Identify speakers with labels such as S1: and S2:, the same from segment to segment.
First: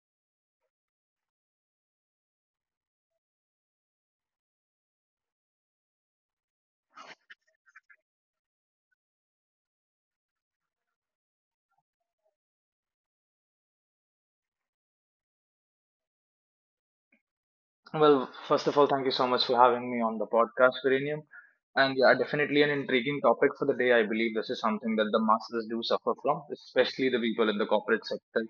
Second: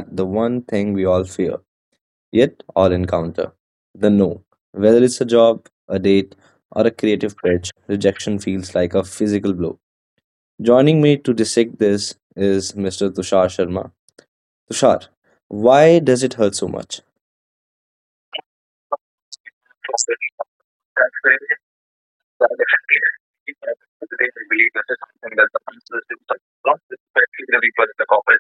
S1: at the one thing we all fear, yet all encounter the no. Whether it's a job, a date, or a creative pitch, rejection feels like a physical blow. Joining me to dissect this is Mr. Tushar Sharma. Tushar, why does it hurt so much?
S2: Well, first of all, thank you so much for having me on the podcast, Virenium. And yeah, definitely an intriguing topic for the day. I believe this is something that the masses do suffer from, especially the people in the corporate sector.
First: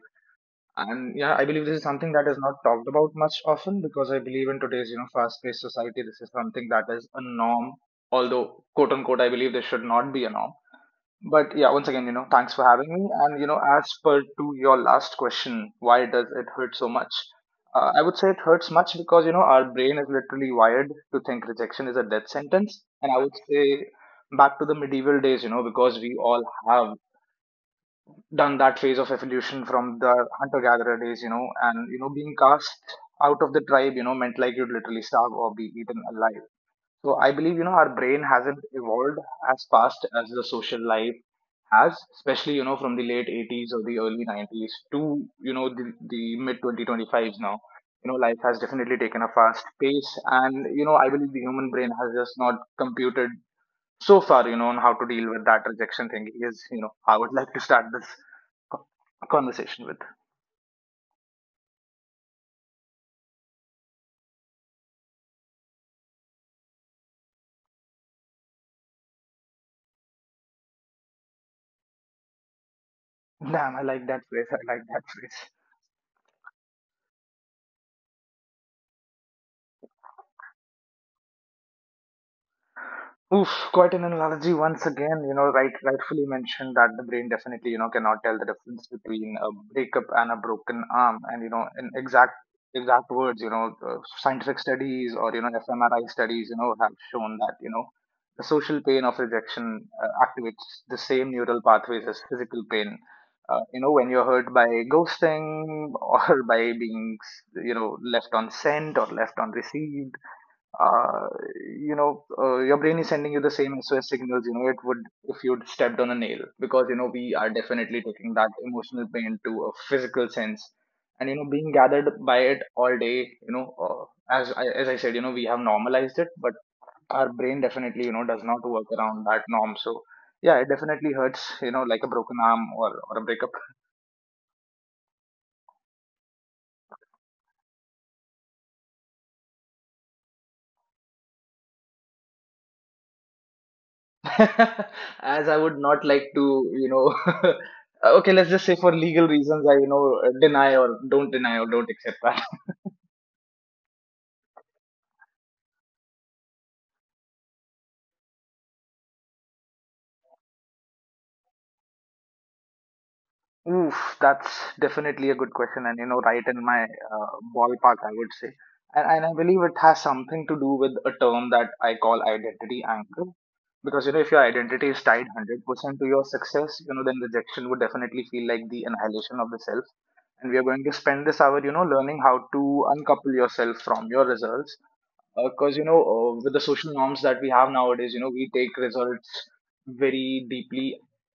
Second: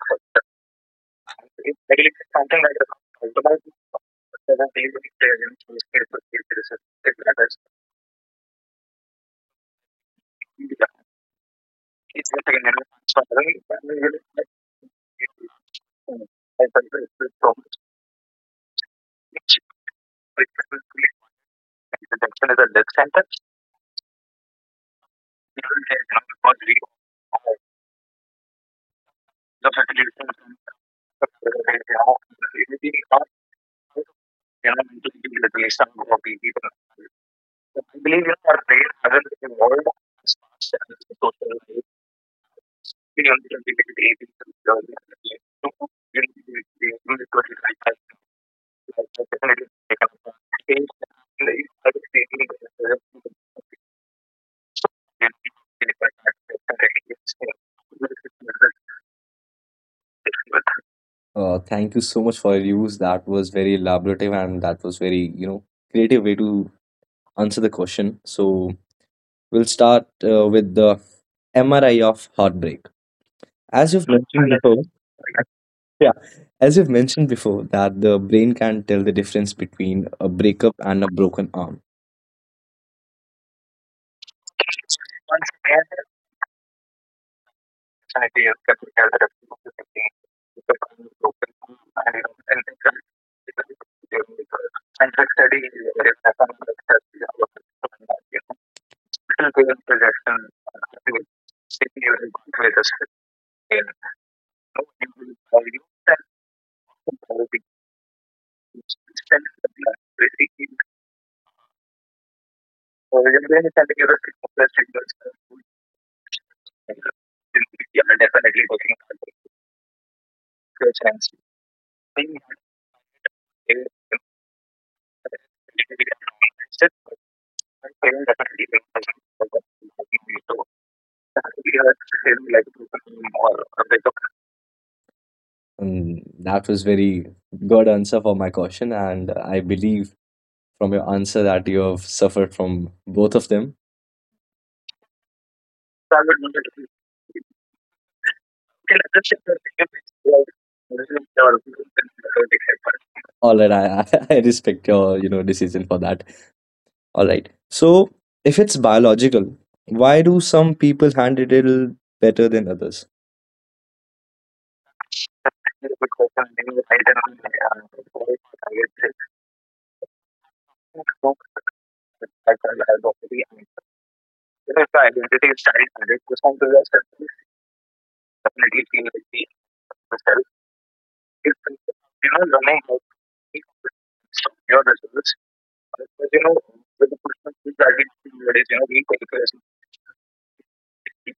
S2: And yeah, I believe this is something that is not talked about much often because I believe in today's, fast-paced society, this is something that is a norm. Although, quote unquote, I believe this should not be a norm. But yeah, once again, thanks for having me. And as per to your last question, why does it hurt so much? I would say it hurts much because our brain is literally wired to think rejection is a death sentence. And I would say back to the medieval days, because we all have done that phase of evolution from the hunter-gatherer days, and being cast out of the tribe, meant like you'd literally starve or be eaten alive. So I believe, our brain hasn't evolved as fast as the social life has, especially, from the late 80s or the early 90s to, the mid 2025s now. Life has definitely taken a fast pace. And, I believe the human brain has just not computed so far, on how to deal with that rejection thing is, I would like to start this co- conversation with.
S1: Thank you so much for your views. That was very elaborative and that was very, creative way to answer the question. So we'll start with the MRI of heartbreak.
S2: Damn,
S1: As
S2: I
S1: you've
S2: like that
S1: mentioned
S2: phrase. I
S1: before,
S2: like that phrase.
S1: yeah, as you've mentioned before, that the brain can tell the difference between a breakup and a broken arm.
S2: Oof, quite an analogy once again. Rightfully mentioned that the brain definitely, cannot tell the difference between a breakup and a broken arm. And in exact words, scientific studies or fMRI studies, have shown that the social pain of rejection activates the same neural pathways as physical pain. When you're hurt by ghosting or by being, left on sent or left on received uh, your brain is sending you the same SOS signals, it would if you'd stepped on a nail because, we are definitely taking that emotional pain to a physical sense. And, being gathered by it all day, you know, as I said, we have normalized it, but our brain definitely, does not work around that norm. So, yeah, it definitely hurts, like a broken arm or a breakup.
S1: And that was very good answer for my question, and I believe from your answer that you have suffered from both of them.
S2: As I would not like to, okay, let's just say for legal reasons, I deny or don't accept that.
S1: All right, I I respect your you know decision for that. All right, so if it's biological, why do some people handle it better than others?
S2: Oof, that's definitely a good question, and right in my ballpark, I would say. And I believe it has something to do with a term that I call identity anchor. Because if your identity is tied 100% to your success, then rejection would definitely feel like the annihilation of the self. And we are going to spend this hour, learning how to uncouple yourself from your results, because with the social norms that we have nowadays, we take results very deeply,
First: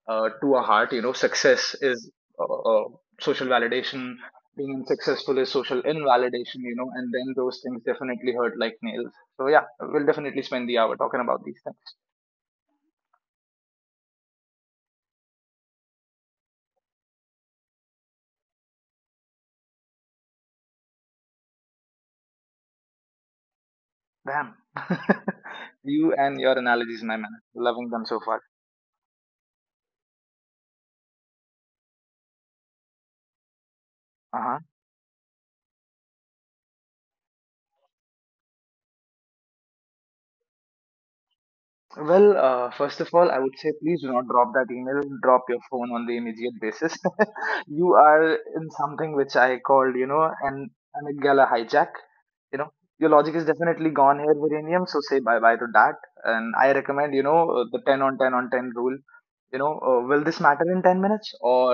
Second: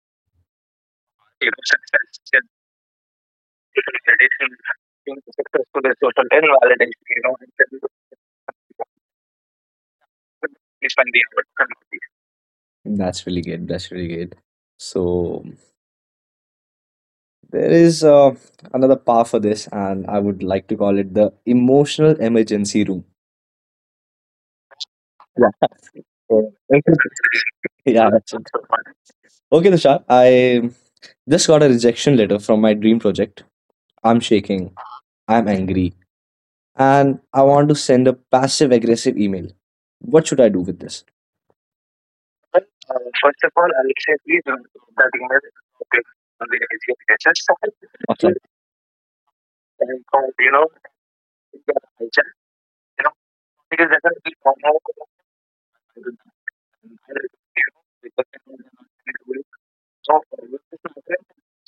S2: to our heart. Success is uh, uh, social validation. Being unsuccessful is social invalidation, and then those things definitely hurt like nails. So yeah, we'll definitely spend the hour talking about these things.
S1: That's really good. That's really good. So there is another power for this, and I would like to call it the emotional emergency room.
S2: Damn, you and your analogies, my man. Loving them
S1: Yeah,
S2: so
S1: that's
S2: far.
S1: it. Okay, Tushar, I just got a rejection letter from my dream project. I'm
S2: Uh-huh.
S1: shaking. I'm angry, and I want to send a passive aggressive email. What should I do with this?
S2: Well, first of all, I would say please do not drop that email. Drop your phone on the immediate basis. You are
S1: Awesome.
S2: in something which I called, you know, an gala hijack. You know your logic is definitely gone here, Virenium, so say bye bye to that. And I recommend, the 10 on 10 on 10 rule. Will this matter in 10 minutes? Or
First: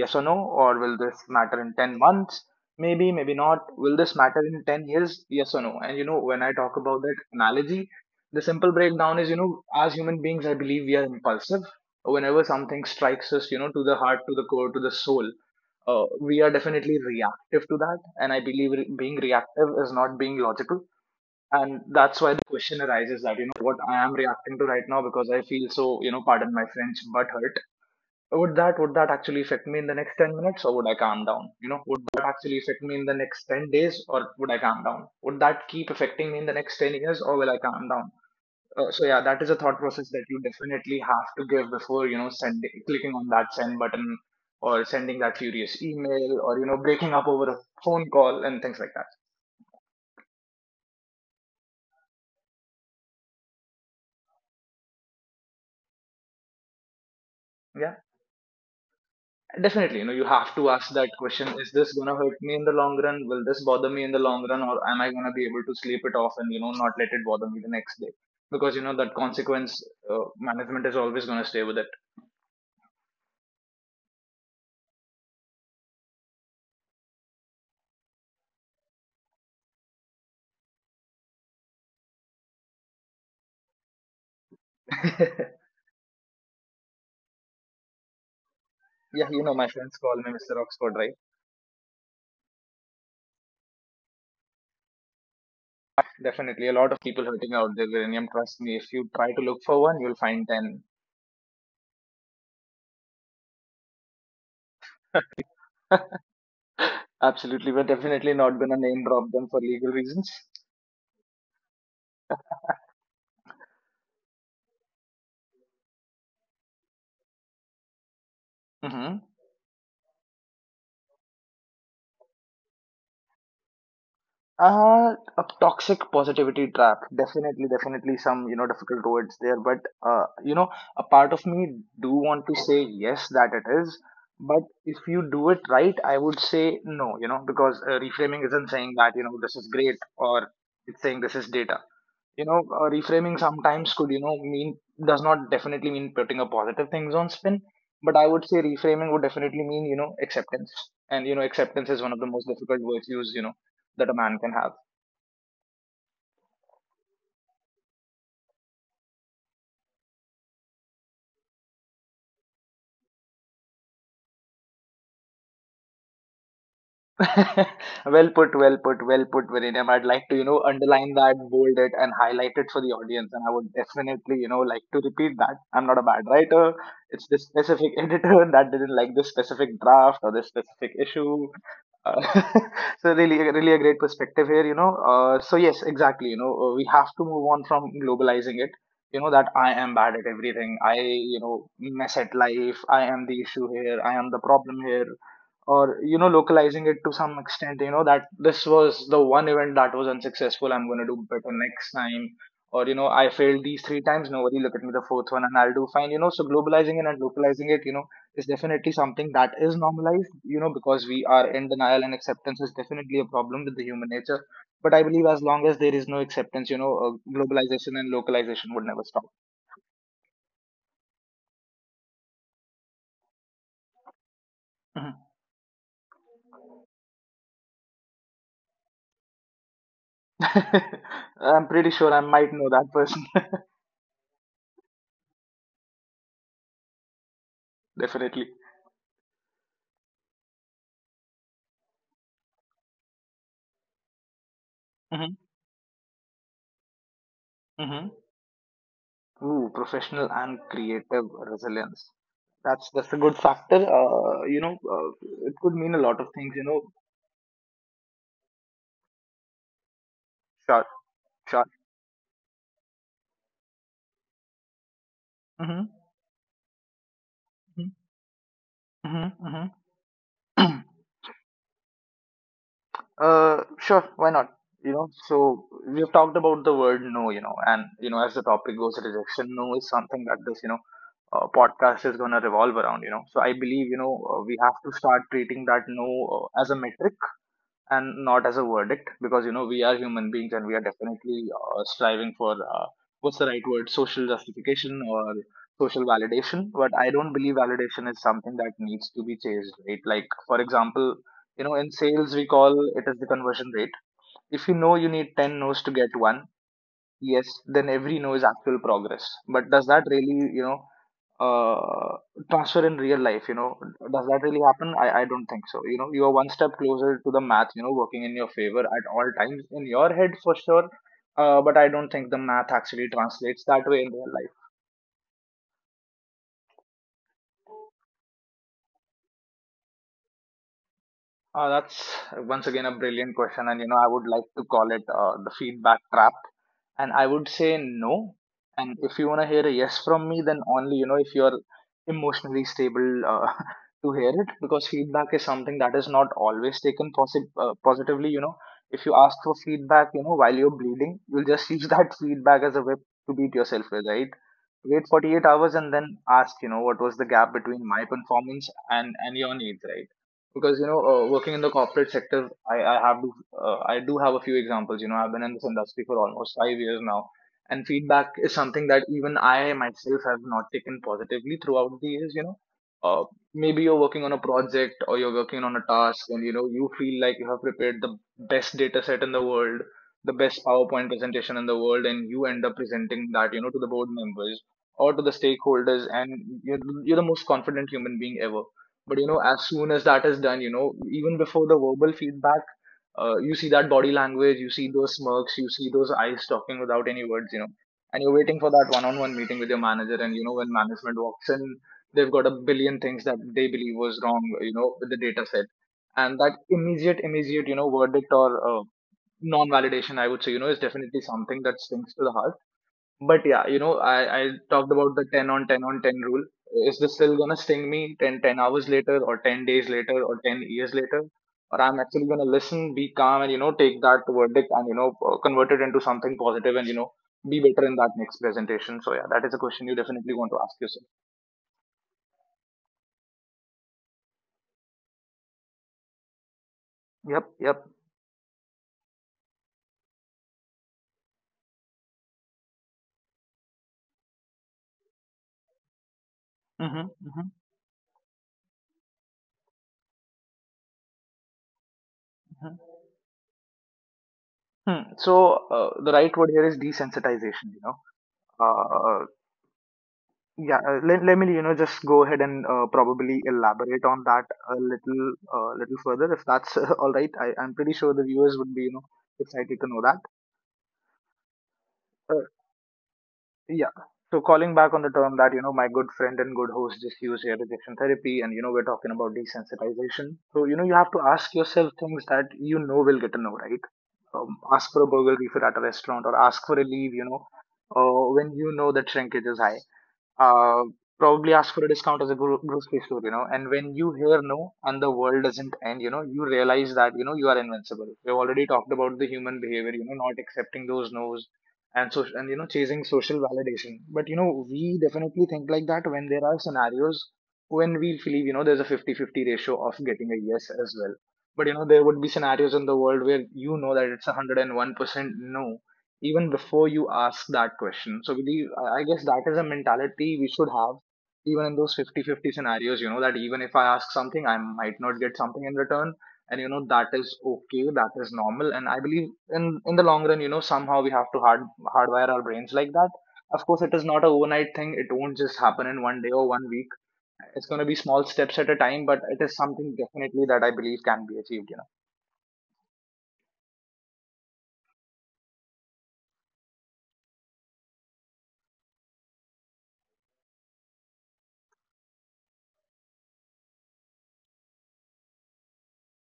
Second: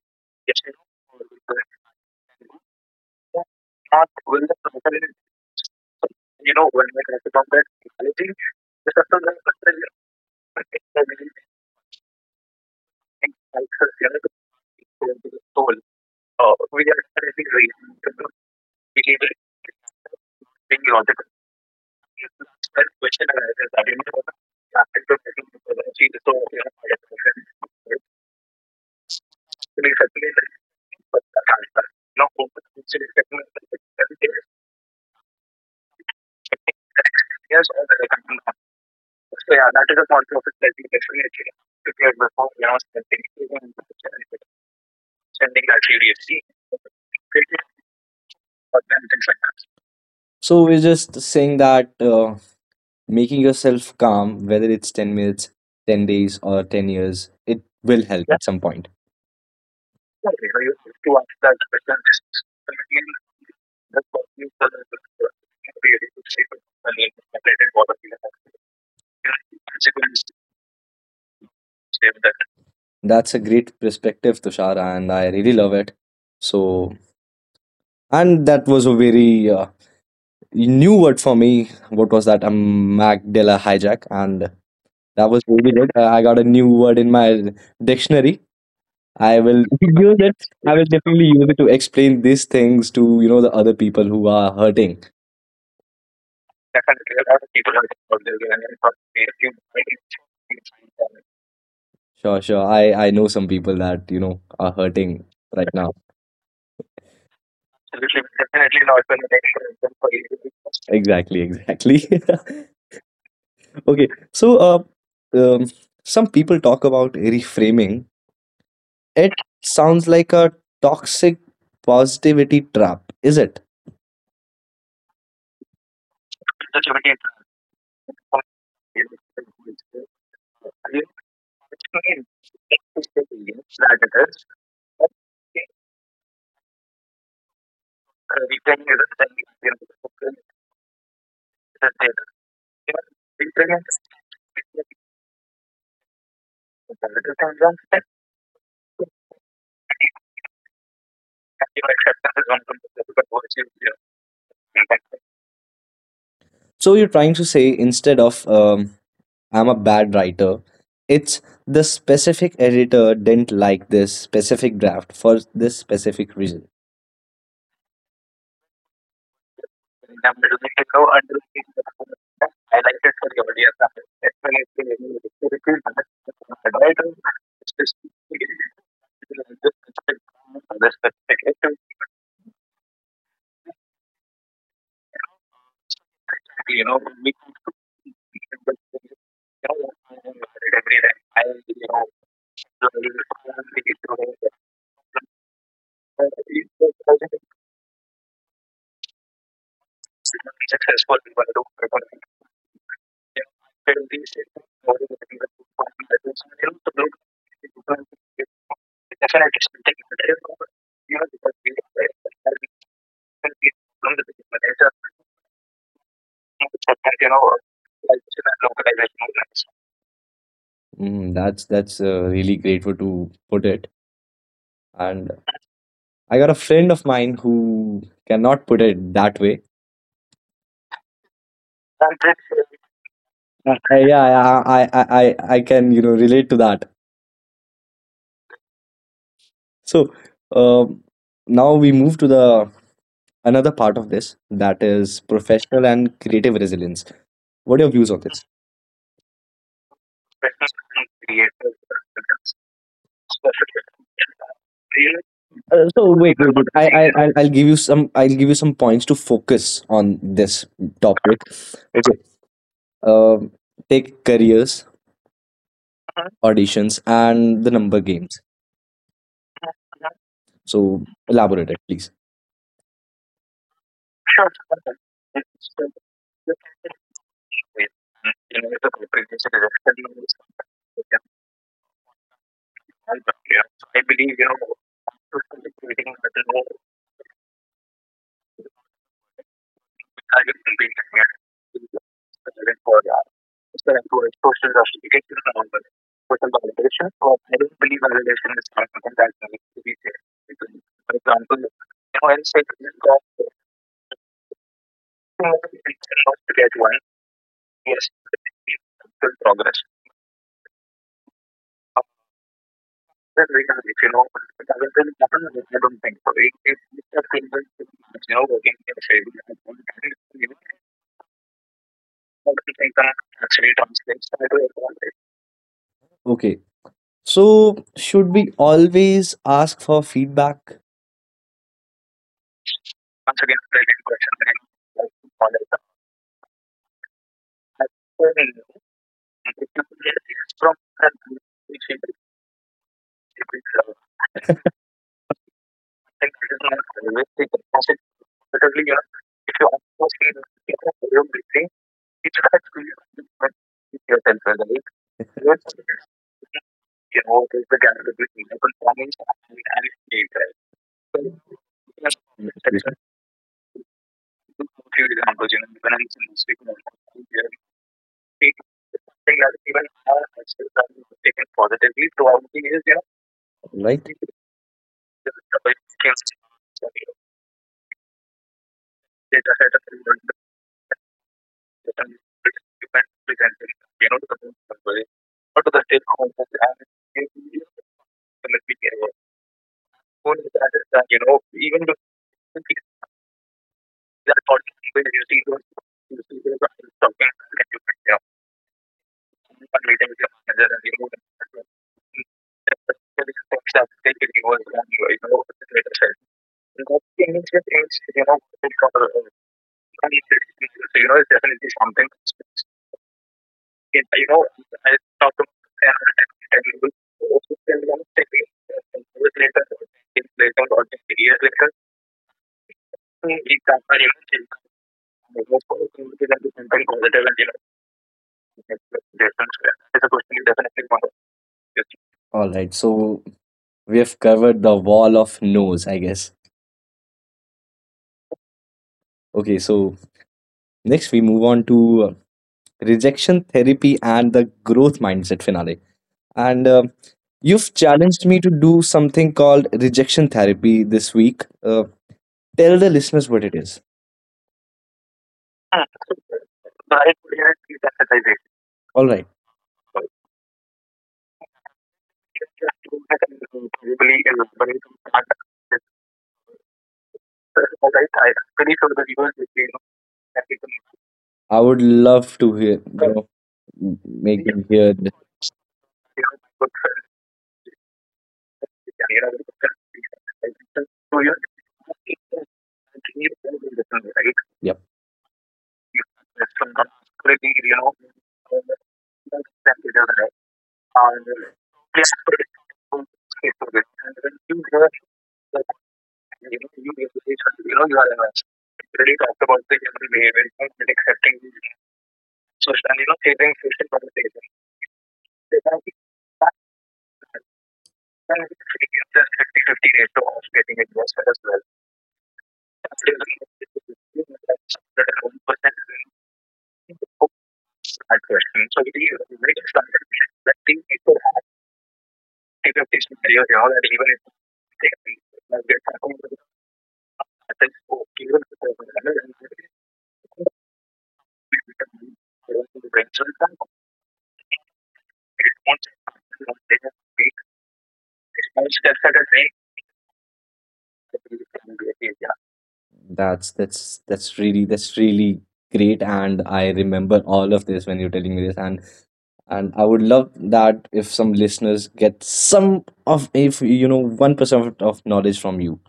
S2: yes or no? Or will this matter in 10 months? Maybe maybe not. Will this matter in 10 years? Yes or no? And when I talk about that analogy, the simple breakdown is, as human beings I believe we are impulsive. Whenever something strikes us, to the heart, to the core, to the soul, we are definitely reactive to that. And I believe being reactive is not being logical. And that's why the question arises that, what I am reacting to right now, because I feel so, pardon my French, but hurt. Would that actually affect me in the next 10 minutes, or would I calm down? Would that actually affect me in the next 10 days, or would I calm down? Would that keep affecting me in the next 10 years, or will I calm down? So yeah, that is a thought process that you definitely have to give before, sending, clicking on that send button, or sending that furious email, or, breaking up over a phone call and things like that.
S1: So we're just saying that making yourself calm, whether it's 10 minutes, 10 days, or 10 years, it
S2: Yeah,
S1: will help at some point.
S2: definitely. You have to ask that question: is this going to hurt me in the long run? Will this bother me in the long run? Or am I going to be able to sleep it off and, not let it bother me the next day? Because, that consequence management is always going to stay with it.
S1: That's a great perspective, Tushar, and I really love it. So, and that was a very new word for me. What was that? Magdala hijack, and that was really good. I got a new word in my dictionary.
S2: Yeah,
S1: I
S2: my
S1: will
S2: friends call
S1: use
S2: me
S1: it.
S2: Mr.
S1: I will
S2: Oxford, right?
S1: definitely use it to explain these things to you know the other people who are hurting.
S2: Definitely, a lot of people hurting out there, Viranium. Trust me, if you try to look for one, you'll find
S1: Sure, sure. I know some people that you know are hurting right now.
S2: 10. Absolutely, we're definitely not gonna name drop them for legal reasons.
S1: Exactly, exactly. Okay, so um, some people talk about reframing.
S2: Mm-hmm.
S1: It sounds like a toxic positivity trap, is it?
S2: A toxic positivity trap. Definitely, definitely some, difficult words there. But, uh, you know, a part of me do want to say yes, that it is. But if you do it right, I would say no, because reframing isn't saying that, this is great, or it's saying this is data. Reframing sometimes could mean, does not definitely mean putting a positive things on spin. But I would say reframing would definitely mean, acceptance. And acceptance is one of the most difficult virtues, that a man can have.
S1: So you're trying to say, instead of I'm a bad writer, it's the specific editor didn't like this specific draft for this specific reason.
S2: Well put, well put, well put, Virenam. I'd like to, underline that, bold it, and highlight it for the audience. And I would definitely, like to repeat that. I'm not a bad writer. It's this specific editor that didn't like this specific draft or this specific issue. Uh, so really, really a great perspective here. So yes, exactly. We have to move on from globalizing it. That I am bad at everything. I mess at life. I am the issue here. I am the problem here, or localizing it to some extent, that this was the one event that was unsuccessful. I'm going to do better next time. Or I failed these three times, no worry, look at me the fourth one and I'll do fine. So globalizing it and localizing it, is definitely something that is normalized, because we are in denial, and acceptance is definitely a problem with the human nature. But I believe, as long as there is no acceptance, globalization and localization would never stop.
S1: Mm, that's really great way to put it. And I got a friend of mine who cannot put it that way.
S2: Mhm. I'm pretty sure I might know that person.
S1: Yeah, I can you know relate to that.
S2: Definitely.
S1: So um, now we move to the another part of this that
S2: Hmm.
S1: is professional and creative resilience. What are your
S2: Hmm.
S1: views on this?
S2: Ooh, professional and creative resilience. That's a good factor. It could mean
S1: Uh,
S2: a lot
S1: so
S2: of
S1: wait,
S2: things. You
S1: wait, wait.
S2: know,
S1: I, I'll give you some. I'll give you some points to focus on this
S2: sure,
S1: topic.
S2: sure.
S1: Okay. Um, Take careers,
S2: Hmm.
S1: auditions, and the number games.
S2: Hmm. Hmm.
S1: So elaborate it, please.
S2: Sure. Why not? So we have talked about the word no. And as the topic goes, rejection, no, is something that this podcast is gonna revolve around. So I believe we have to start treating that no as a metric and not as a verdict because we are human beings and we are definitely striving for what's the right word, social justification or social validation. But I don't believe validation is something that needs to be chased, right? Like, for example, in sales we call it as the conversion rate. If you know you need 10 no's to get one yes, then every no is actual progress. But does that really, uh, transfer in real life? Does that really happen? I don't think so. You are one step closer to the math working in your favor at all times in your head for sure. But I don't think the math actually translates that way in real life.
S1: Okay. So should we always ask for feedback?
S2: That's once again a brilliant question, and I would like to call it the feedback trap. And I would say no. And if you wanna hear a yes from me, then only you know if you're emotionally stable, to hear it, because feedback is something that is not always taken positively. If you ask for feedback, while you're bleeding, you'll just use that feedback as a whip to beat yourself with, right? Wait 48 hours and then ask, what was the gap between my performance and your needs, right? Because working in the corporate sector, I have to, I do have a few examples. I've been in this industry for almost 5 years now. And feedback is something that even I myself have not taken positively throughout the years. Uh, Maybe you're
S1: Right.
S2: working on a project or you're working on a task, and you feel like you have prepared the best data set in the world, the best PowerPoint presentation in the world, and you end up presenting that, to the board members or to the stakeholders, and you're the most confident human being ever. But as soon as that is done, even before the verbal feedback, you see that body language, you see those smirks, you see those eyes talking without any words. And you're waiting for that one-on-one meeting with your manager, and when management walks in, they've got a billion things that they believe was wrong, with the data set. And that immediate, verdict, or non-validation, I would say, is definitely something that stings to the heart. But yeah, I talked about the 10 on 10 on 10 rule. Is this still gonna sting me ten hours later, or 10 days later, or 10 years later? Or I'm actually gonna listen, be calm, and, take that verdict and, convert it into something positive and, be better in that next presentation. So yeah, that is a question you definitely want to ask yourself.
S1: All right. So we have covered the wall of no's, I guess.
S2: Yep, yep.
S1: Okay. So next we move on to rejection therapy and the growth mindset finale. And
S2: Mm-hmm,
S1: you've challenged me to do something called rejection therapy this week.
S2: mm-hmm,
S1: Tell the listeners what it is.
S2: hmm. So the right word here is desensitization. Uh,
S1: All right,
S2: Yeah, let me, just go ahead and probably elaborate on that a little further, if that's all right. I'm pretty sure the viewers would be, excited to know that.
S1: I would
S2: Uh,
S1: love to hear. You know,
S2: Yeah. So
S1: make
S2: calling
S1: them
S2: back on the
S1: hear.
S2: term that, my good friend and good host just use here, rejection therapy, and, we're talking about desensitization. So, you have to ask yourself things that you know will get a no, right? Ask for a
S1: Yep,
S2: burger refill at a restaurant, or ask for a leave, when you know that shrinkage is high. Uh, Probably ask for a discount as a grocery store, and when you hear no and the world doesn't end, you realize that, you are invincible. We've already talked about the human behavior, not accepting those no's, and so, and chasing social validation. But we definitely think like that when there are scenarios when we believe, there's a fifty-fifty ratio of getting a yes as well. But there would be scenarios in the world where you know that it's 101% no, even before you ask that question. So I guess that is a mentality we should have, even in those fifty-fifty scenarios, that even if I ask something, I might not get something in return. And that is okay, that is normal. And I believe in the long run, somehow we have to hardwire our brains like that. Of course, it is not an overnight thing. It won't just happen in one day or one week. It's going to be small steps at a time, but it is something definitely that I believe can be achieved.
S1: that's really great, and I remember all of this when you're telling me this, and I would love that if some listeners get some of if you know 1% of knowledge from you,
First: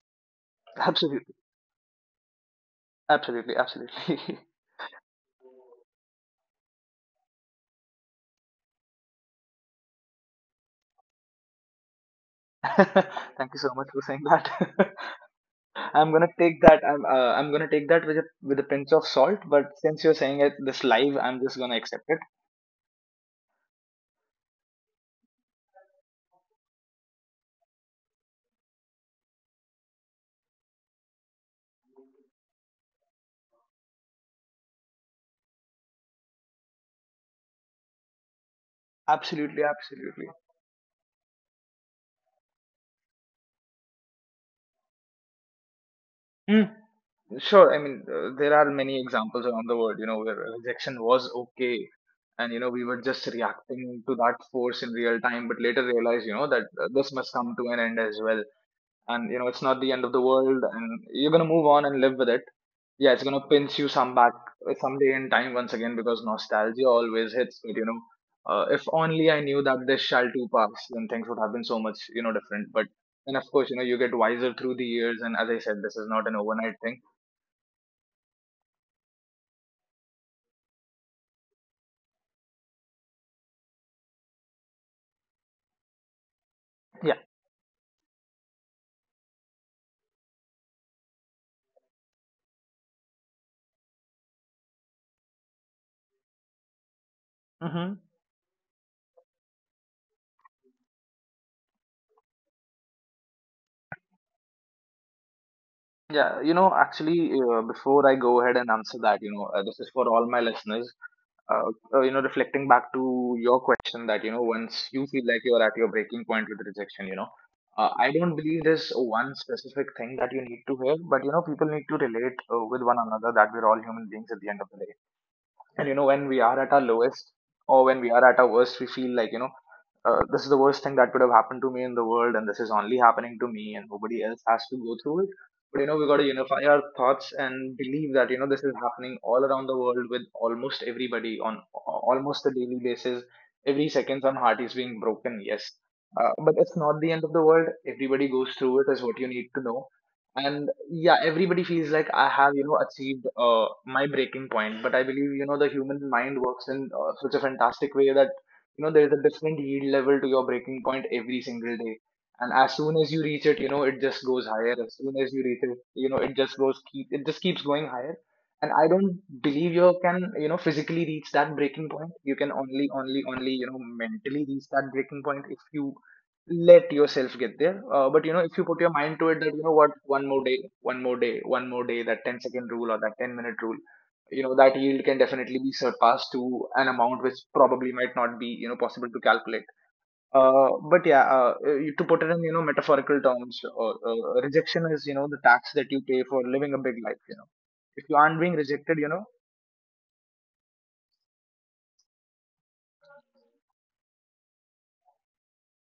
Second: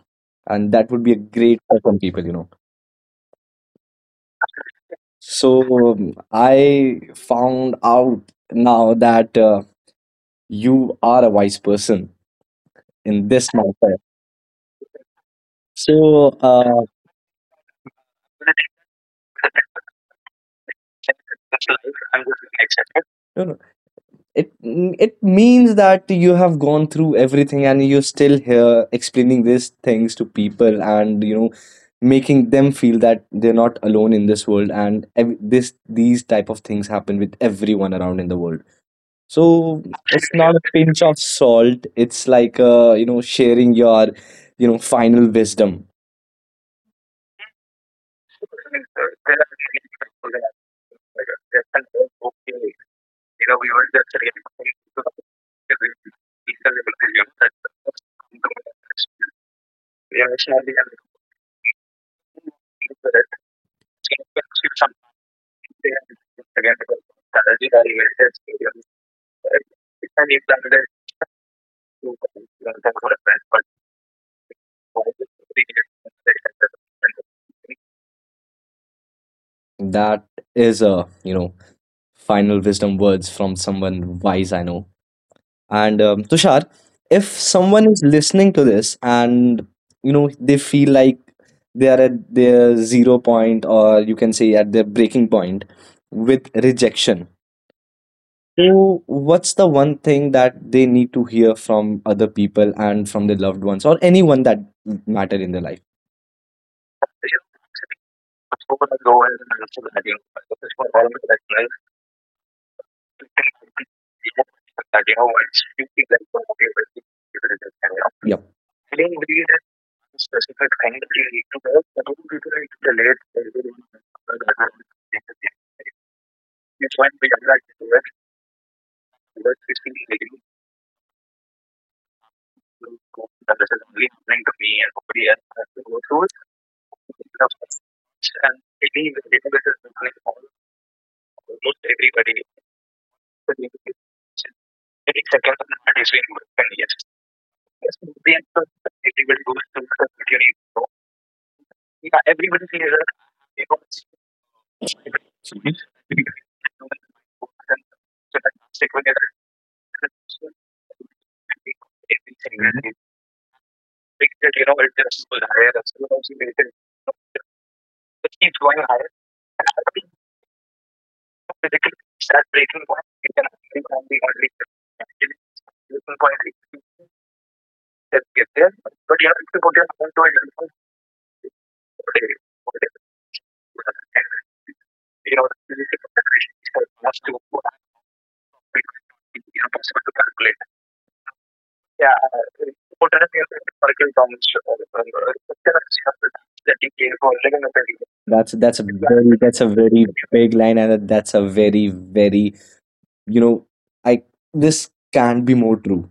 S1: and that would be a
S2: Absolutely,
S1: great for some people you know.
S2: absolutely, absolutely.
S1: So I found out now that you are a wise person in this
S2: Thank you so much
S1: matter.
S2: for saying that. I'm gonna
S1: So
S2: take that. I'm gonna take that with a pinch of salt. But since you're saying it this live, I'm just gonna accept it.
S1: you know, it means that you have gone through everything and you're still here explaining these things to people, and you know making them feel that they're not alone in this world, and this these type of things happen with everyone around in the world. So
S2: Absolutely,
S1: it's
S2: absolutely.
S1: not a pinch of salt. It's like you know sharing your you know final wisdom.
S2: Mm. Sure, I mean, there are many examples around the world, where rejection was okay, and we were just reacting to that force in real time, but later realized, that this must come to an end as well. And it's not the end of the world, and you're gonna move on and live with it. Yeah, it's gonna pinch you some back, someday in time once again, because nostalgia always hits, but if only I knew that this shall too pass, then things would have been so much, different. But, and of course, you get wiser through the years, and as I said, this is not an overnight thing.
S1: That is a you know final wisdom words from someone wise I know. And Tushar, if someone is listening to this and you know they feel like they are at their zero point, or you can say at their breaking point with rejection.
S2: Mm-hmm.
S1: So, what's the one thing that they need to hear from other people and from their loved ones or anyone that matter in their life?
S2: Yeah, actually, before I go ahead and answer that, this is for all my listeners. Uh, Reflecting back to your question that, once you feel like you're at your breaking point with rejection,
S1: Yep,
S2: I don't believe there's one specific thing that you need to hear, but, people need to relate with one another that we're all human beings at the end of the day. And when we are at our lowest, or when we are at our worst, we feel like, this is the worst thing that could have happened to me in the world, and this is only happening to me, and nobody else has to go through it. But we got to unify our thoughts and believe that, this is happening all around the world with almost everybody on almost a daily basis. Every second, some heart is being broken, yes. But it's not the end of the world. Everybody goes through it, is what you need to know. And yeah, everybody feels like I have, achieved, my breaking point. But I believe, the human mind works in such a fantastic way that there is a different yield level to your breaking point every single day. And as soon as you reach it, it just goes higher. As soon as you reach it, it just goes keep it just keeps going higher. And I don't believe you can, physically reach that breaking point. You can only, mentally reach that breaking point if you let yourself get there. But if you put your mind to it that, what, one more day, one more day, one more day, that ten-second rule or that 10-minute rule, that yield can definitely be surpassed to an amount which probably might not be, possible to calculate. But yeah, to put it in, metaphorical terms, rejection is, the tax that you pay for living a big life. If you aren't being
S1: that's a
S2: rejected
S1: very
S2: you know
S1: big line, and that's a very very you know I this can't be more true.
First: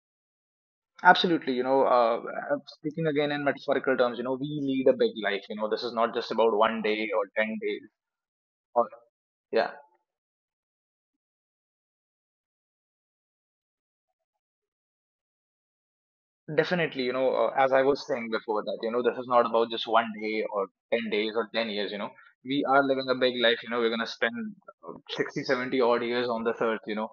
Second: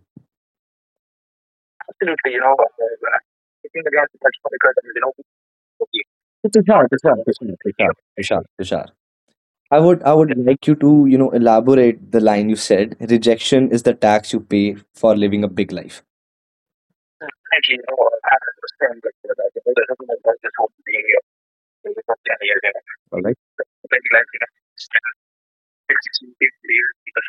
S2: Absolutely. Speaking again in metaphorical terms, we lead a big life. This is not just
S1: So,
S2: about one day or 10 days.
S1: Tushar,
S2: Or, yeah,
S1: I would like you to you know elaborate the line you said. Rejection is the tax you pay for living a big life.
S2: definitely. As I was saying before that, this is not about just one day or 10 days or 10 years. We are
S1: All
S2: living a
S1: right.
S2: big life, we're going to spend 60, 70 odd years on this earth,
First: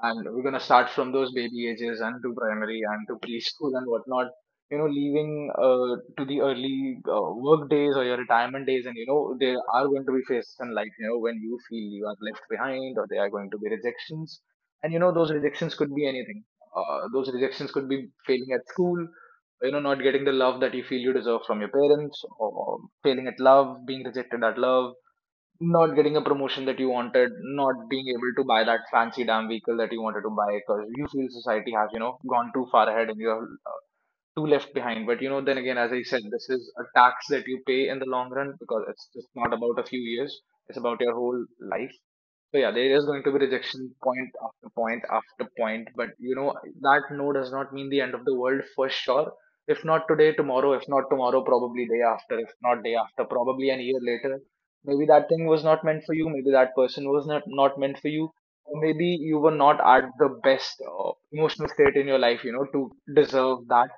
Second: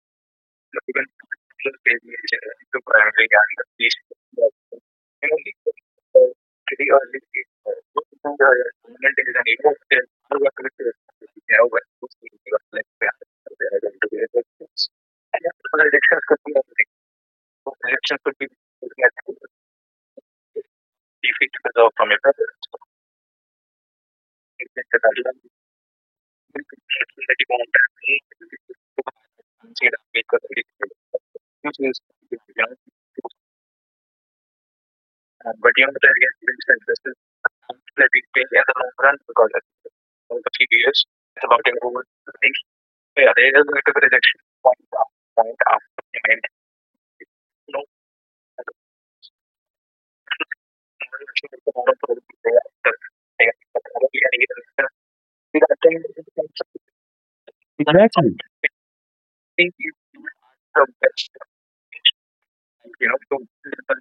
S2: and we're going to start from those baby ages and to primary and to preschool and whatnot, leaving to the early work days or your retirement days. And, there are going to be phases in life, when you feel you are left behind or there are going to be rejections. And, you know, those rejections could be anything. Those rejections could be failing at school, you know, not getting the love that you feel you deserve from your parents, or failing at love, being rejected at love, not getting a promotion that you wanted, not being able to buy that fancy damn vehicle that you wanted to buy because you feel society has, you know, gone too far ahead and you are too left behind. But, you know, then again, as I said, this is a tax that you pay in the long run because it's just not about a few years, it's about your whole life. So yeah, there is going to be rejection point after point after point, but you know that no does not mean the end of the world for sure. If not today, tomorrow. If not tomorrow, probably day after. If not day after, probably an year later. Maybe that thing was not meant for you. Maybe that person was not meant for you.
S1: Exactly.
S2: Or maybe you were not at the best emotional state in your life, you know, to deserve that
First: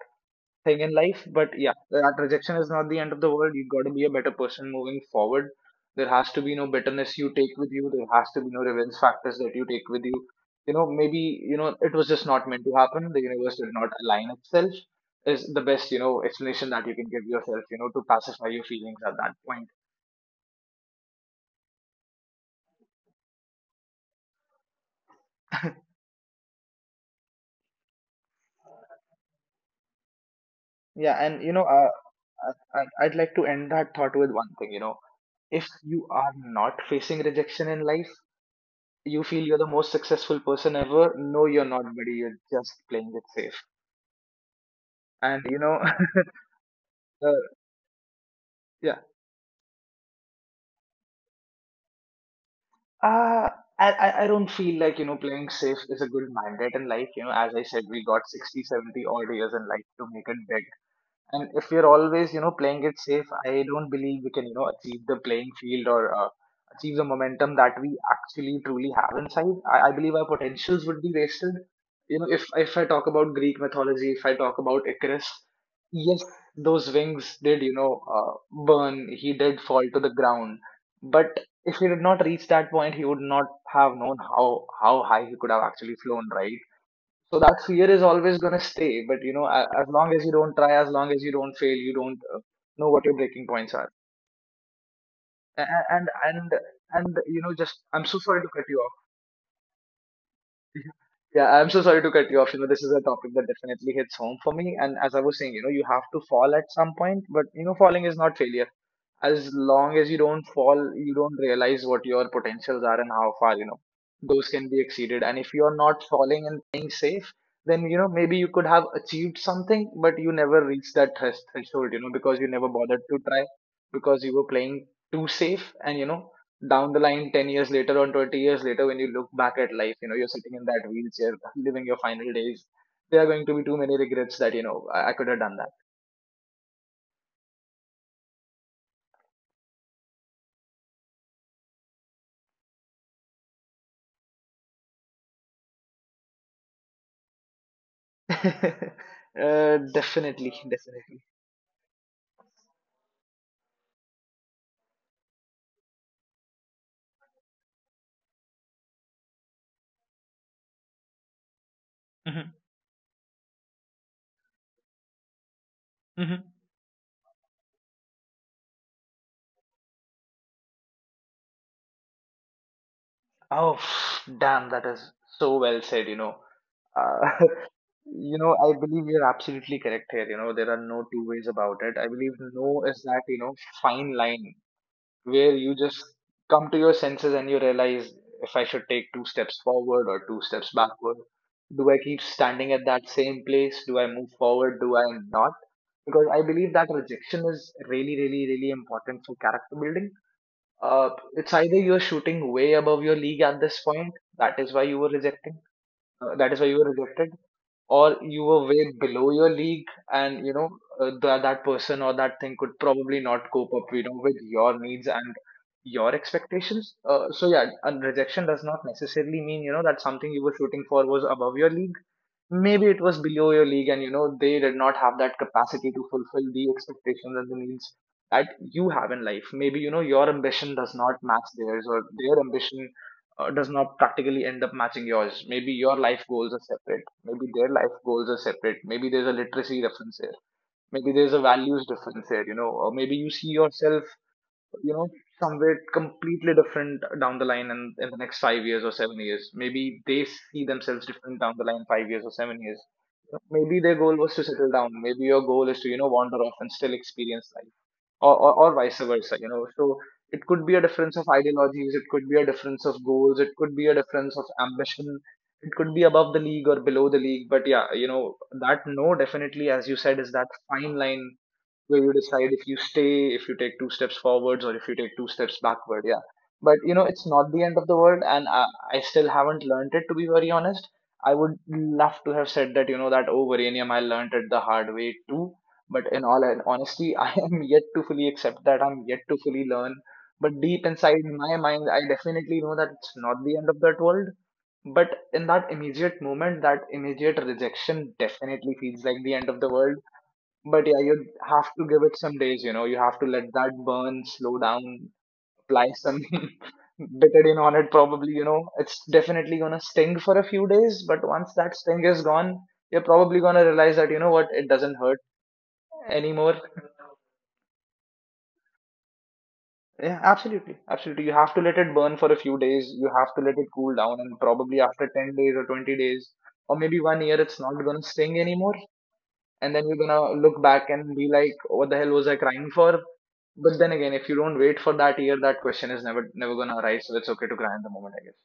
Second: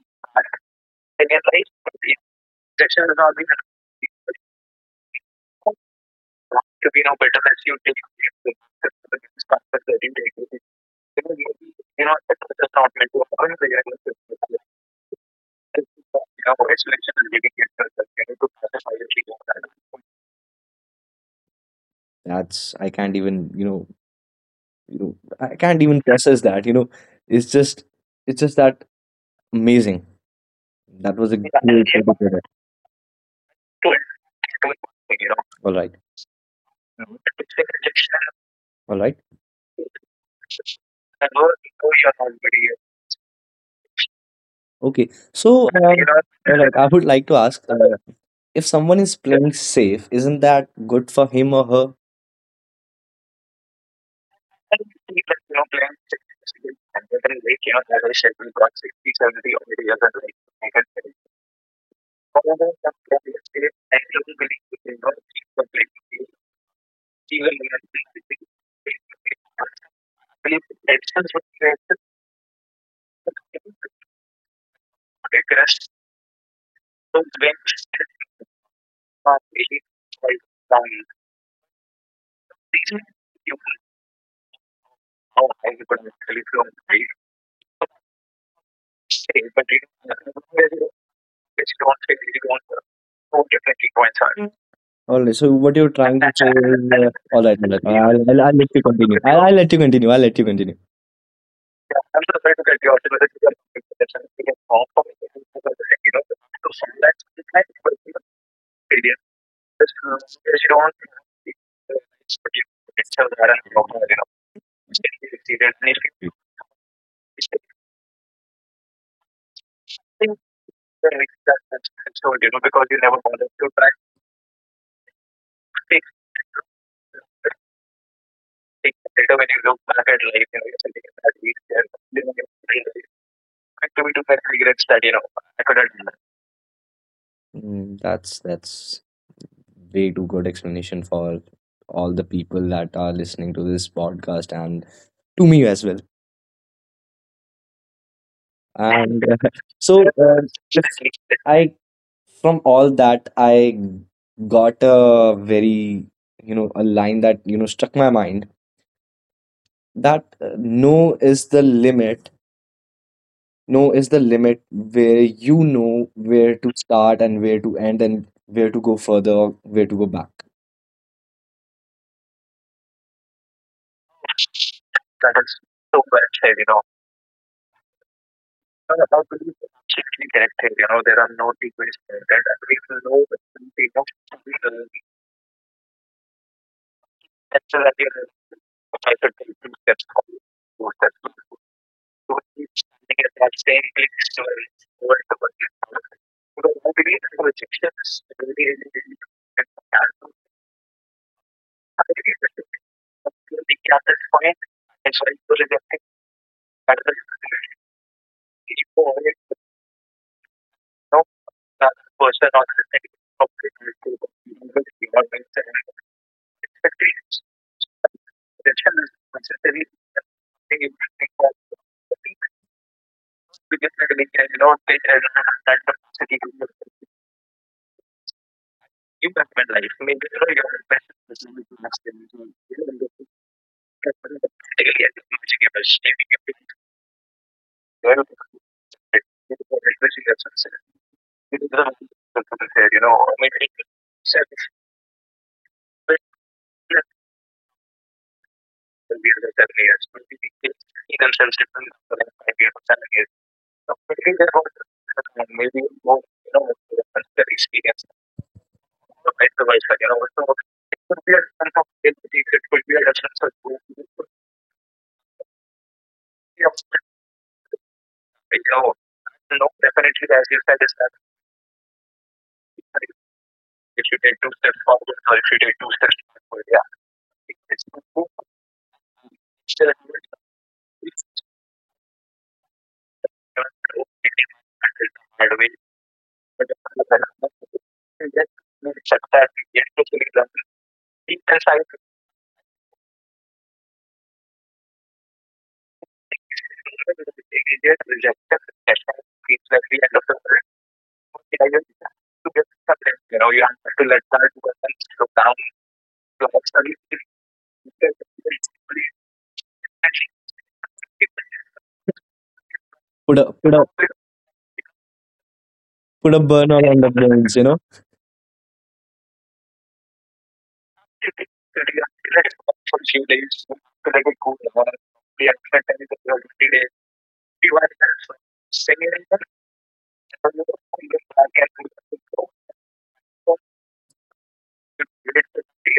S2: thing in life. But yeah, that rejection is not the end of the world. You got to be a better person moving forward. There has to be no bitterness you take with you. There has to be no revenge factors that you take with you. You know, maybe you know it was just not meant to happen. The universe did not align itself. Is the best you know explanation that you can give yourself. You know, to pacify your feelings at that point.
S1: That's I can't even you know, I can't even process that. You know, it's just that amazing. That
S2: Yeah,
S1: was a
S2: and you
S1: great
S2: know,
S1: way to put it.
S2: I'd like to end that thought with one thing. You know, if
S1: All right,
S2: you are not facing rejection in life
S1: all right,
S2: you feel you're the most successful person ever. No, you're not, buddy. You're just playing it safe.
S1: okay.
S2: And you
S1: So,
S2: know,
S1: all right, I would like
S2: uh,
S1: to ask if
S2: yeah,
S1: someone is playing safe, isn't that good for him or her?
S2: uh, I don't feel like, you know, playing safe is a good mandate in life. You know, as I said, we got 60, seventy 70 odd years in life to make it big. And if we're always, you know, playing it safe, I don't believe we can, you know, achieve the playing field or achieve the momentum that we actually truly have inside. I believe our potentials would be wasted. You know, if I talk about Greek mythology, if I talk about Icarus, yes, those wings did, you know, burn. He did fall to the ground. But if he did not reach that point, he would not have known how high he could have actually flown, right? So that fear is always going to stay. But you know, as long as you don't try, as long as you don't fail, you don't know what your breaking points are.
S1: All right. So,
S2: A- a-
S1: what you're
S2: And
S1: trying
S2: and
S1: to say is,
S2: and you know,
S1: all
S2: just
S1: right, all
S2: I'm
S1: right.
S2: so sorry to cut
S1: I'll
S2: you
S1: let you continue. I'll let you continue. I'll let you
S2: off.
S1: continue.
S2: Yeah, I'm so sorry to cut you off. You know, this is a topic that definitely hits home for me. And as I was saying, you know, you have to fall at some point, but you know, falling is not failure. As long as you don't fall, you don't realize what your potentials are and how far, you know, those can be exceeded. And if you're not falling and playing safe, then, you know, maybe you could have achieved something, but you never reached that threshold, you know, because you never bothered to try, because you were playing too safe. And, you know, down the line, 10 years later or 20 years later, when you look back at life, you know, you're sitting in that wheelchair, living your final days. There are going to be too many regrets that, you know, I could have done
S1: Mm, that's way too good explanation for all the people that are listening to this podcast and to me as well.
S2: that. Definitely,
S1: And
S2: definitely.
S1: so I, from all that, I got a very, you know, a line that, you know, struck my mind that
S2: Hmm.
S1: no is the limit. No is the limit
S2: Hmm.
S1: where you know where to start and where to end and where to go further, where to go back.
S2: Oh, damn, that is so well said, you know. Uh, you know, I believe you're absolutely correct here. You know, there are no two ways about it. I believe no is that, you know, fine line where you just come to your senses and you realize if I should take two steps forward or two steps backward. Do I keep standing at that same place? Do I move forward? Do I not? Because I believe that rejection is really, really, really important for character building. It's either you're shooting way above your league at this point, that is why you were rejected, uh, that is why you were rejected, or you were way below your league, and you know that person or that thing could probably not cope up, you know, with your needs and your expectations. So yeah, and rejection does not necessarily mean you know that something you were shooting for was above your league. Maybe it was below your league and you know they did not have that capacity to fulfill the expectations and the needs that you have in life. Maybe you know your ambition does not match theirs or their ambition does not practically end up matching yours. Maybe your life goals are separate, maybe their life goals are separate, maybe there's a literacy difference here, maybe there's a values difference here, you know, or maybe you see yourself, you know, somewhere completely different down the line in the next 5 years or 7 years. Maybe they see themselves different down the line 5 years or 7 years. You know, maybe their goal was to settle down, maybe your goal is to you know wander off and still experience life, or vice versa, you know. So it could be a difference of ideologies, it could be a difference of goals, it could be a difference of ambition, it could be above the league or below the league, but yeah, you know, that no definitely as you said is that fine line where you decide if you stay, if you take two steps forwards, or if you take two steps backward. Yeah. But you know, it's not the end of the world, and I still haven't learned it to be very honest. I would love to have said that, you know, that oh, Varanium, I learned it the hard way too. But in all honesty, I am yet to fully accept that. I'm yet to fully learn. But deep inside my mind, I definitely know that it's not the end of that world. But in that immediate moment, that immediate rejection definitely feels like the end of the world. But yeah, you have to give it some days, you know, you have to let that burn, slow down, apply some betadine on it, probably, you know, it's definitely gonna sting for a few days, but once that sting is gone, you're probably gonna realize that, you know what,
S1: Put
S2: it
S1: a put
S2: doesn't
S1: a
S2: hurt anymore.
S1: Put a burner on the brains, you know.
S2: Yeah, absolutely. Absolutely. You have to let it burn for a few days. You have to let it cool down, and probably after 10 days or 20 days, or maybe one year, it's not going to sting anymore. And then you're gonna look back and be like what the hell was I crying for. But then again if you don't wait for that year that question is never gonna arise, so it's okay to cry in the moment I guess.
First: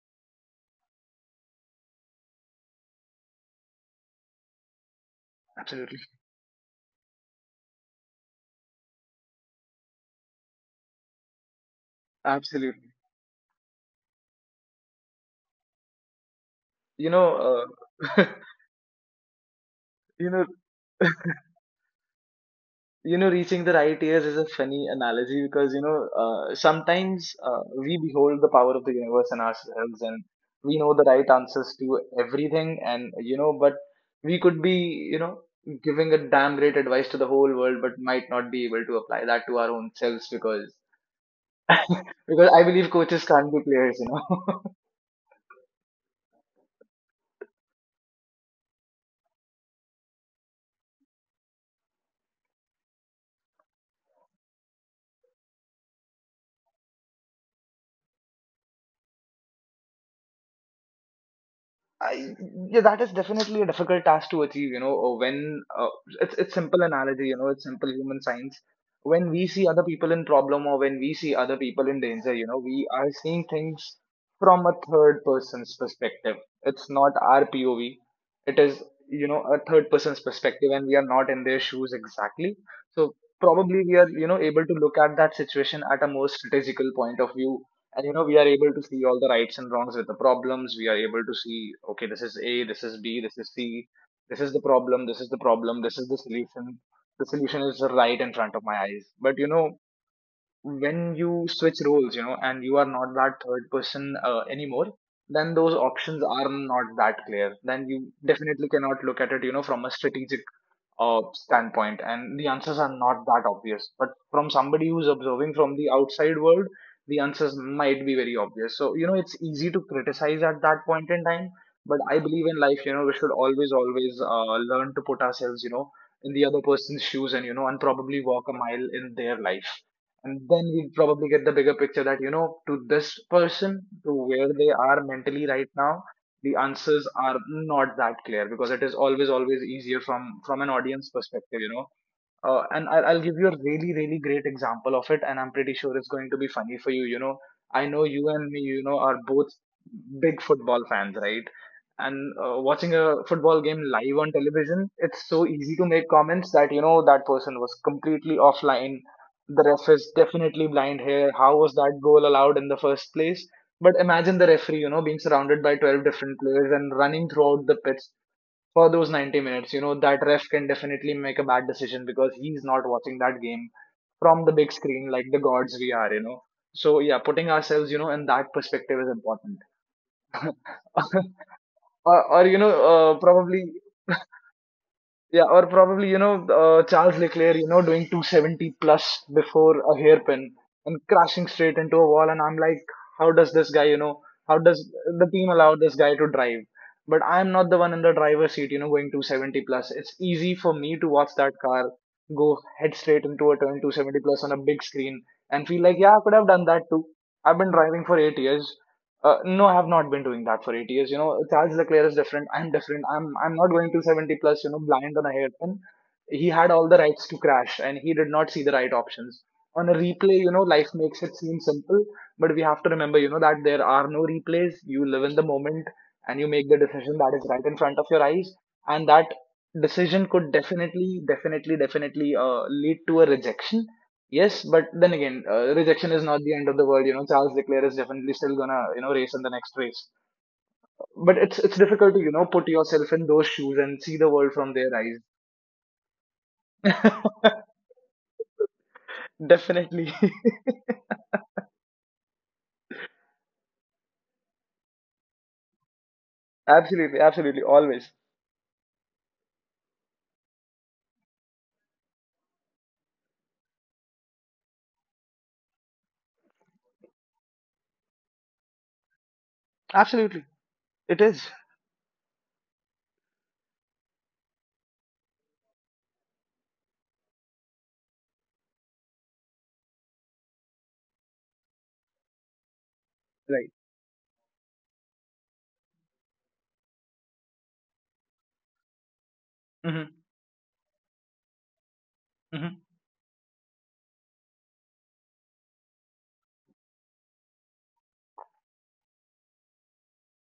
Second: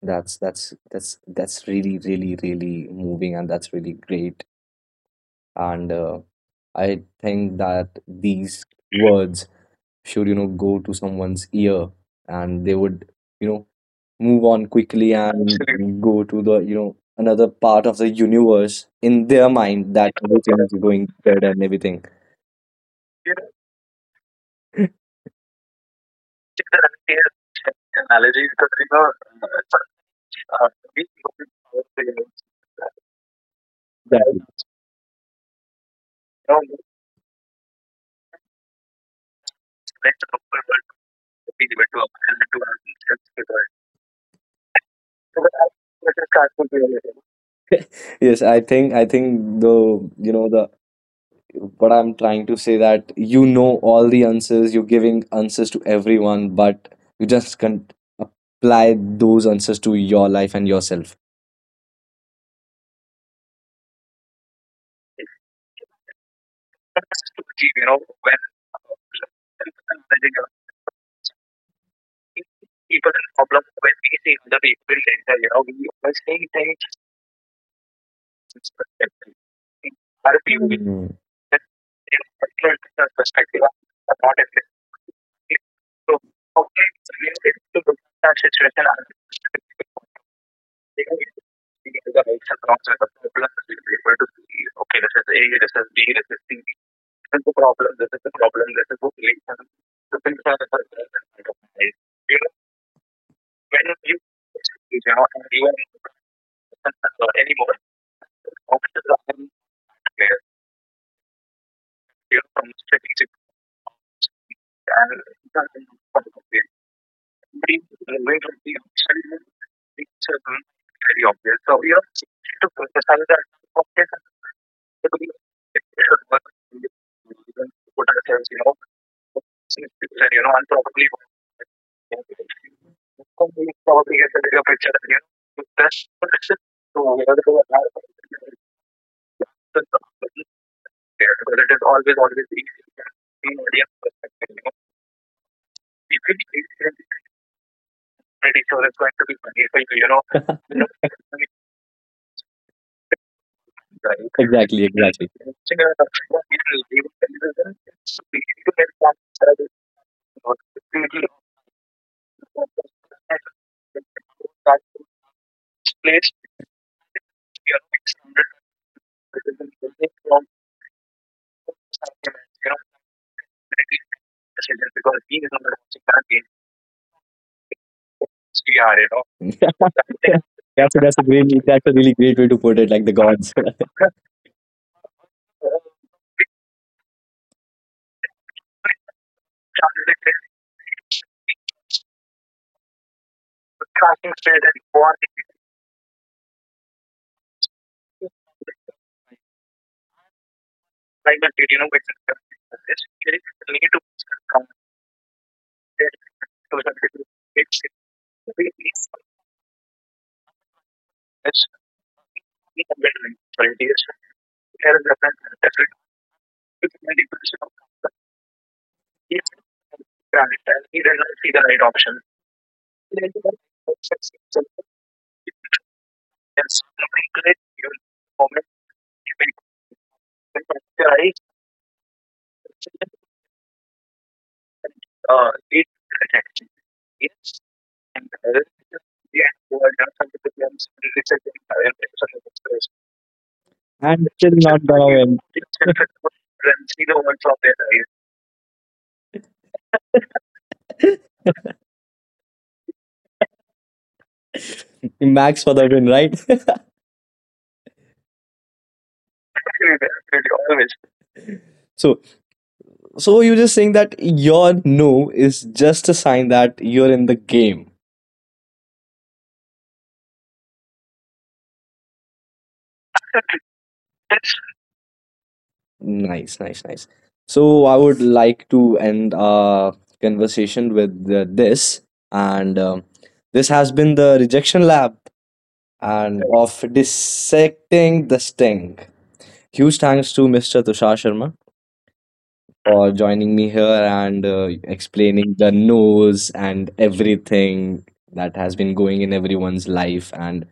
S1: That's really moving and that's really great. And
S2: Absolutely,
S1: I think that these words should you know go to someone's ear and they would you know
S2: absolutely,
S1: move on quickly and go to the you know another part
S2: you
S1: of the
S2: know,
S1: universe
S2: uh,
S1: in their mind that everything is
S2: you
S1: going
S2: know
S1: good and everything.
S2: you know reaching the right ears is a funny analogy because you know sometimes we behold the power of the universe in ourselves and we know the right answers to everything and you know but
S1: That-
S2: we could be you know giving a damn great advice to the whole world but might not be able to apply that to our own selves because because I believe coaches can't be players, you know.
S1: yes, I think the you know the what I'm trying to say that you know all the answers you're giving answers to everyone but you just can't apply those answers to your life and yourself.
S2: I, yeah, that is definitely a difficult task to achieve, you know, when it's simple analogy, you know, it's simple human science. When we see other people in problem or when we see other people in danger, you know, we are seeing things from a third person's perspective. It's not our POV. It is, you know, a third person's
S1: Mm.
S2: perspective and we are not in their shoes exactly. So probably we are, you know, able to look at that situation at a more strategical point of view, and you know we are able to see all the rights and wrongs with the problems. We are able to see okay this is a, this is b, this is c, this is the problem, this is the problem, this is the solution. The solution is right in front of my eyes but you know when you switch roles, you know, and you are not that third person anymore, then those options are not that clear. Then you definitely cannot look at it, you know, from a strategic standpoint, and the answers are not that obvious. But from somebody who's observing from the outside world, the answers might be very obvious. So, you know, it's easy to criticize at that point in time. But I believe in life, you know, we should always, learn to put ourselves, you know, in the other person's shoes and, you know, and probably walk a mile in their life, and then we probably get the bigger picture that you know to this person. To where they are mentally right now, the answers are not that clear, because it is always easier from an audience perspective, you know. And I'll give you a really, really great example of it, and I'm pretty sure it's going to be funny for you. You know, I know you and me, you know, are both big football fans, right? And watching a football game live on
S1: Exactly.
S2: television, it's so easy to make comments that, you know, that person was completely offline. The ref is definitely blind here. How was that goal allowed in the first place? But imagine the referee, you know, being surrounded by 12 different players and running throughout the pitch for those 90 minutes. You know, that ref can definitely make a bad decision because he's not watching that game from the big screen like the gods we are, you know. So yeah, putting ourselves, you know, in that perspective is important.
S1: That's a really great way to put
S2: Or
S1: it,
S2: you
S1: like
S2: know,
S1: the gods.
S2: probably Or probably, Charles Leclerc, you know, doing 270 plus before a hairpin and crashing straight into a wall. And I'm like, how does this guy, you know, how does the team allow this guy to drive? But I'm not the one in the driver's seat, you know, going 270 plus. It's easy for me to watch that car go head straight into a turn 270 plus on a big screen and feel like, yeah, I could have done that too. I've been driving for 8 years. No, I have not been doing that for 8 years. You know, Charles Leclerc is different. I'm different. I'm not going to 70 plus, you know, blind on a hairpin. He had all the rights to crash and he did not see the right options. On a replay, you know, life makes it seem simple, but we have to remember, you know, that there are no replays. You live in the moment and you make the decision that is right in front of your eyes. And that decision could definitely lead to a rejection. Yes, but then again, rejection is not the end of the world. You know, Charles Leclerc is definitely still gonna, you know, race in the next race. But it's difficult to, you know, put yourself in those shoes and
S1: And
S2: see the
S1: still
S2: world
S1: not
S2: from their
S1: gonna
S2: eyes.
S1: win.
S2: Definitely.
S1: Max for the win, right?
S2: Absolutely, absolutely, always.
S1: So so you're just saying that your no is just a sign that you're in the game.
S2: Absolutely. It is.
S1: Nice, nice, nice. So I would like to end our conversation with this, and this
S2: Right.
S1: has been the Rejection Lab and of dissecting the sting. Huge
S2: Mm-hmm.
S1: thanks to Mr. Tushar Sharma
S2: Mm-hmm.
S1: for joining me here and explaining the news and everything that has been going in everyone's life. And,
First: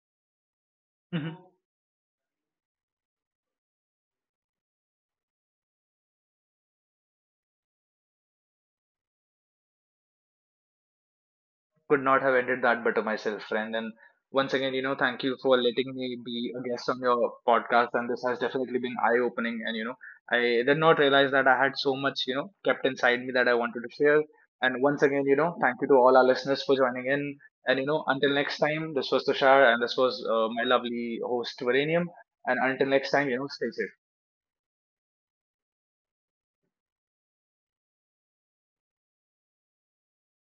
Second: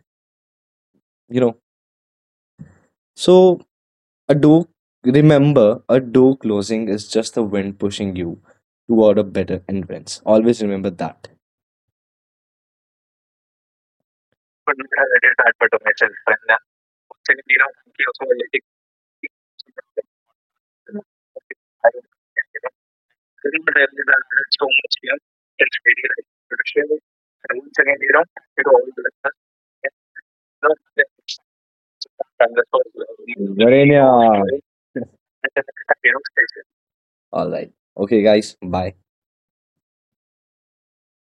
S2: Mm-hmm.
S1: you know, so a door, remember, a door closing is just the wind pushing you toward a better entrance. Always remember that.
S2: Could not have ended that better myself, friend. And once again, you know, thank you for letting me be a guest on your podcast. And this has definitely been eye opening. And, you know, I did not realize that I had so much, you know, kept inside me that I wanted to share. And once again, you know, thank you to all our listeners for joining in. And, you know, until next time, this was Tushar and this was my lovely host, Varanium. And until next time, you
S1: Jarenia.
S2: know, stay safe.
S1: All right. Okay, guys. Bye.